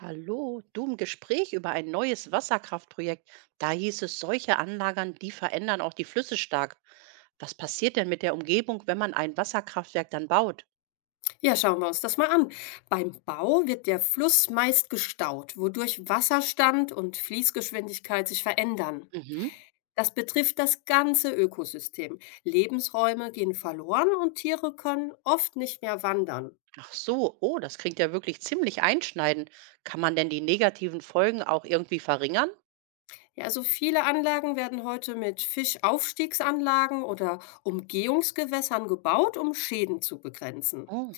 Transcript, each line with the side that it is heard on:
right: Hallo, du im Gespräch über ein neues Wasserkraftprojekt. Da hieß es, solche Anlagern, die verändern auch die Flüsse stark. Was passiert denn mit der Umgebung, wenn man ein Wasserkraftwerk dann baut?
left: Ja, schauen wir uns das mal an. Beim Bau wird der Fluss meist gestaut, wodurch Wasserstand und Fließgeschwindigkeit sich verändern.
right: Mhm.
left: Das betrifft das ganze Ökosystem. Lebensräume gehen verloren und Tiere können oft nicht mehr wandern.
right: Ach so, oh, das klingt ja wirklich ziemlich einschneidend. Kann man denn die negativen Folgen auch irgendwie verringern?
left: Ja, also viele Anlagen werden heute mit Fischaufstiegsanlagen oder Umgehungsgewässern gebaut, um Schäden zu begrenzen.
right: Oh.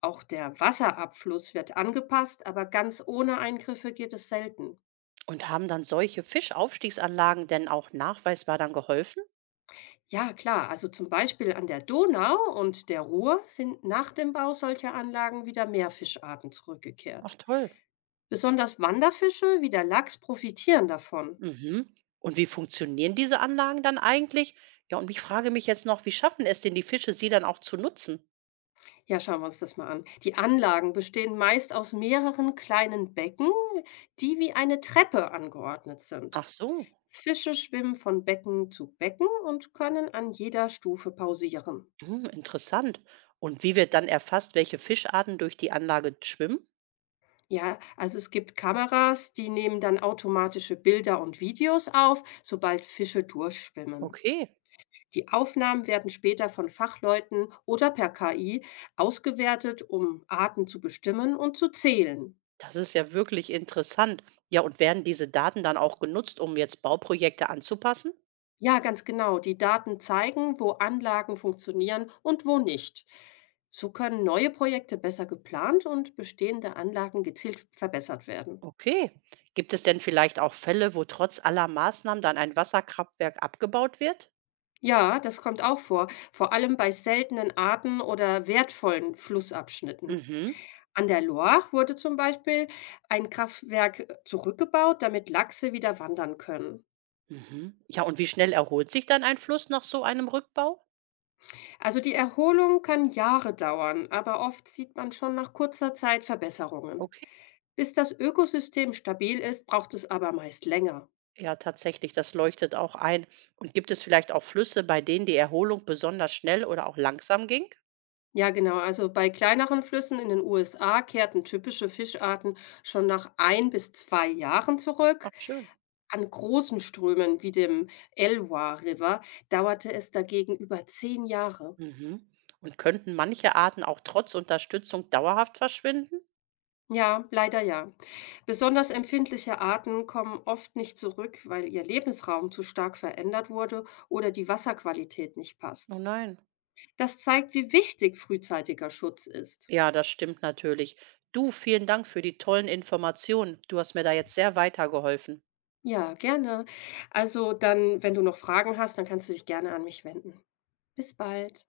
left: Auch der Wasserabfluss wird angepasst, aber ganz ohne Eingriffe geht es selten.
right: Und haben dann solche Fischaufstiegsanlagen denn auch nachweisbar dann geholfen?
left: Ja, klar. Also zum Beispiel an der Donau und der Ruhr sind nach dem Bau solcher Anlagen wieder mehr Fischarten
right: Ach
left: zurückgekehrt.
right: toll.
left: Besonders Wanderfische wie der Lachs profitieren davon.
right: Mhm. Und wie funktionieren diese Anlagen dann eigentlich? Ja, und ich frage mich jetzt noch, wie schaffen es denn die Fische, sie dann auch zu nutzen?
left: Ja, schauen wir uns das mal an. Die Anlagen bestehen meist aus mehreren kleinen Becken, die wie eine Treppe angeordnet sind.
right: Ach so,
left: Fische schwimmen von Becken zu Becken und können an jeder Stufe pausieren.
right: hm, interessant. Und wie wird dann erfasst, welche Fischarten durch die Anlage schwimmen?
left: Ja, also es gibt Kameras, die nehmen dann automatische Bilder und Videos auf, sobald Fische durchschwimmen.
right: Okay,
left: Die Aufnahmen werden später von Fachleuten oder per KI ausgewertet, um Arten zu bestimmen und zu zählen.
right: das ist ja wirklich interessant. Ja, und werden diese Daten dann auch genutzt, um jetzt Bauprojekte anzupassen?
left: Ja, ganz genau. Die Daten zeigen, wo Anlagen funktionieren und wo nicht. So können neue Projekte besser geplant und bestehende Anlagen gezielt verbessert werden.
right: Okay. Gibt es denn vielleicht auch Fälle, wo trotz aller Maßnahmen dann ein Wasserkraftwerk abgebaut wird?
left: Ja, das kommt auch vor, vor allem bei seltenen Arten oder wertvollen Flussabschnitten.
right: Mhm.
left: An der Loire wurde zum Beispiel ein Kraftwerk zurückgebaut, damit Lachse wieder wandern können.
right: Mhm. Ja, und wie schnell erholt sich dann ein Fluss nach so einem Rückbau?
left: Also die Erholung kann Jahre dauern, aber oft sieht man schon nach kurzer Zeit Verbesserungen.
right: Okay.
left: Bis das Ökosystem stabil ist, braucht es aber meist länger.
right: Ja, tatsächlich, das leuchtet auch ein. Und gibt es vielleicht auch Flüsse, bei denen die Erholung besonders schnell oder auch langsam ging?
left: Ja, genau. Also bei kleineren Flüssen in den USA kehrten typische Fischarten schon nach ein bis 2 Jahren zurück.
right: Ach, schön.
left: An großen Strömen wie dem Elwha River dauerte es dagegen über 10 Jahre.
right: Mhm. Und könnten manche Arten auch trotz Unterstützung dauerhaft verschwinden?
left: Ja, leider ja. Besonders empfindliche Arten kommen oft nicht zurück, weil ihr Lebensraum zu stark verändert wurde oder die Wasserqualität nicht
right: Oh
left: passt.
right: nein.
left: Das zeigt, wie wichtig frühzeitiger Schutz ist.
right: Ja, das stimmt natürlich. Du, vielen Dank für die tollen Informationen. Du hast mir da jetzt sehr weitergeholfen.
left: Ja, gerne. Also dann, wenn du noch Fragen hast, dann kannst du dich gerne an mich wenden. Bis bald.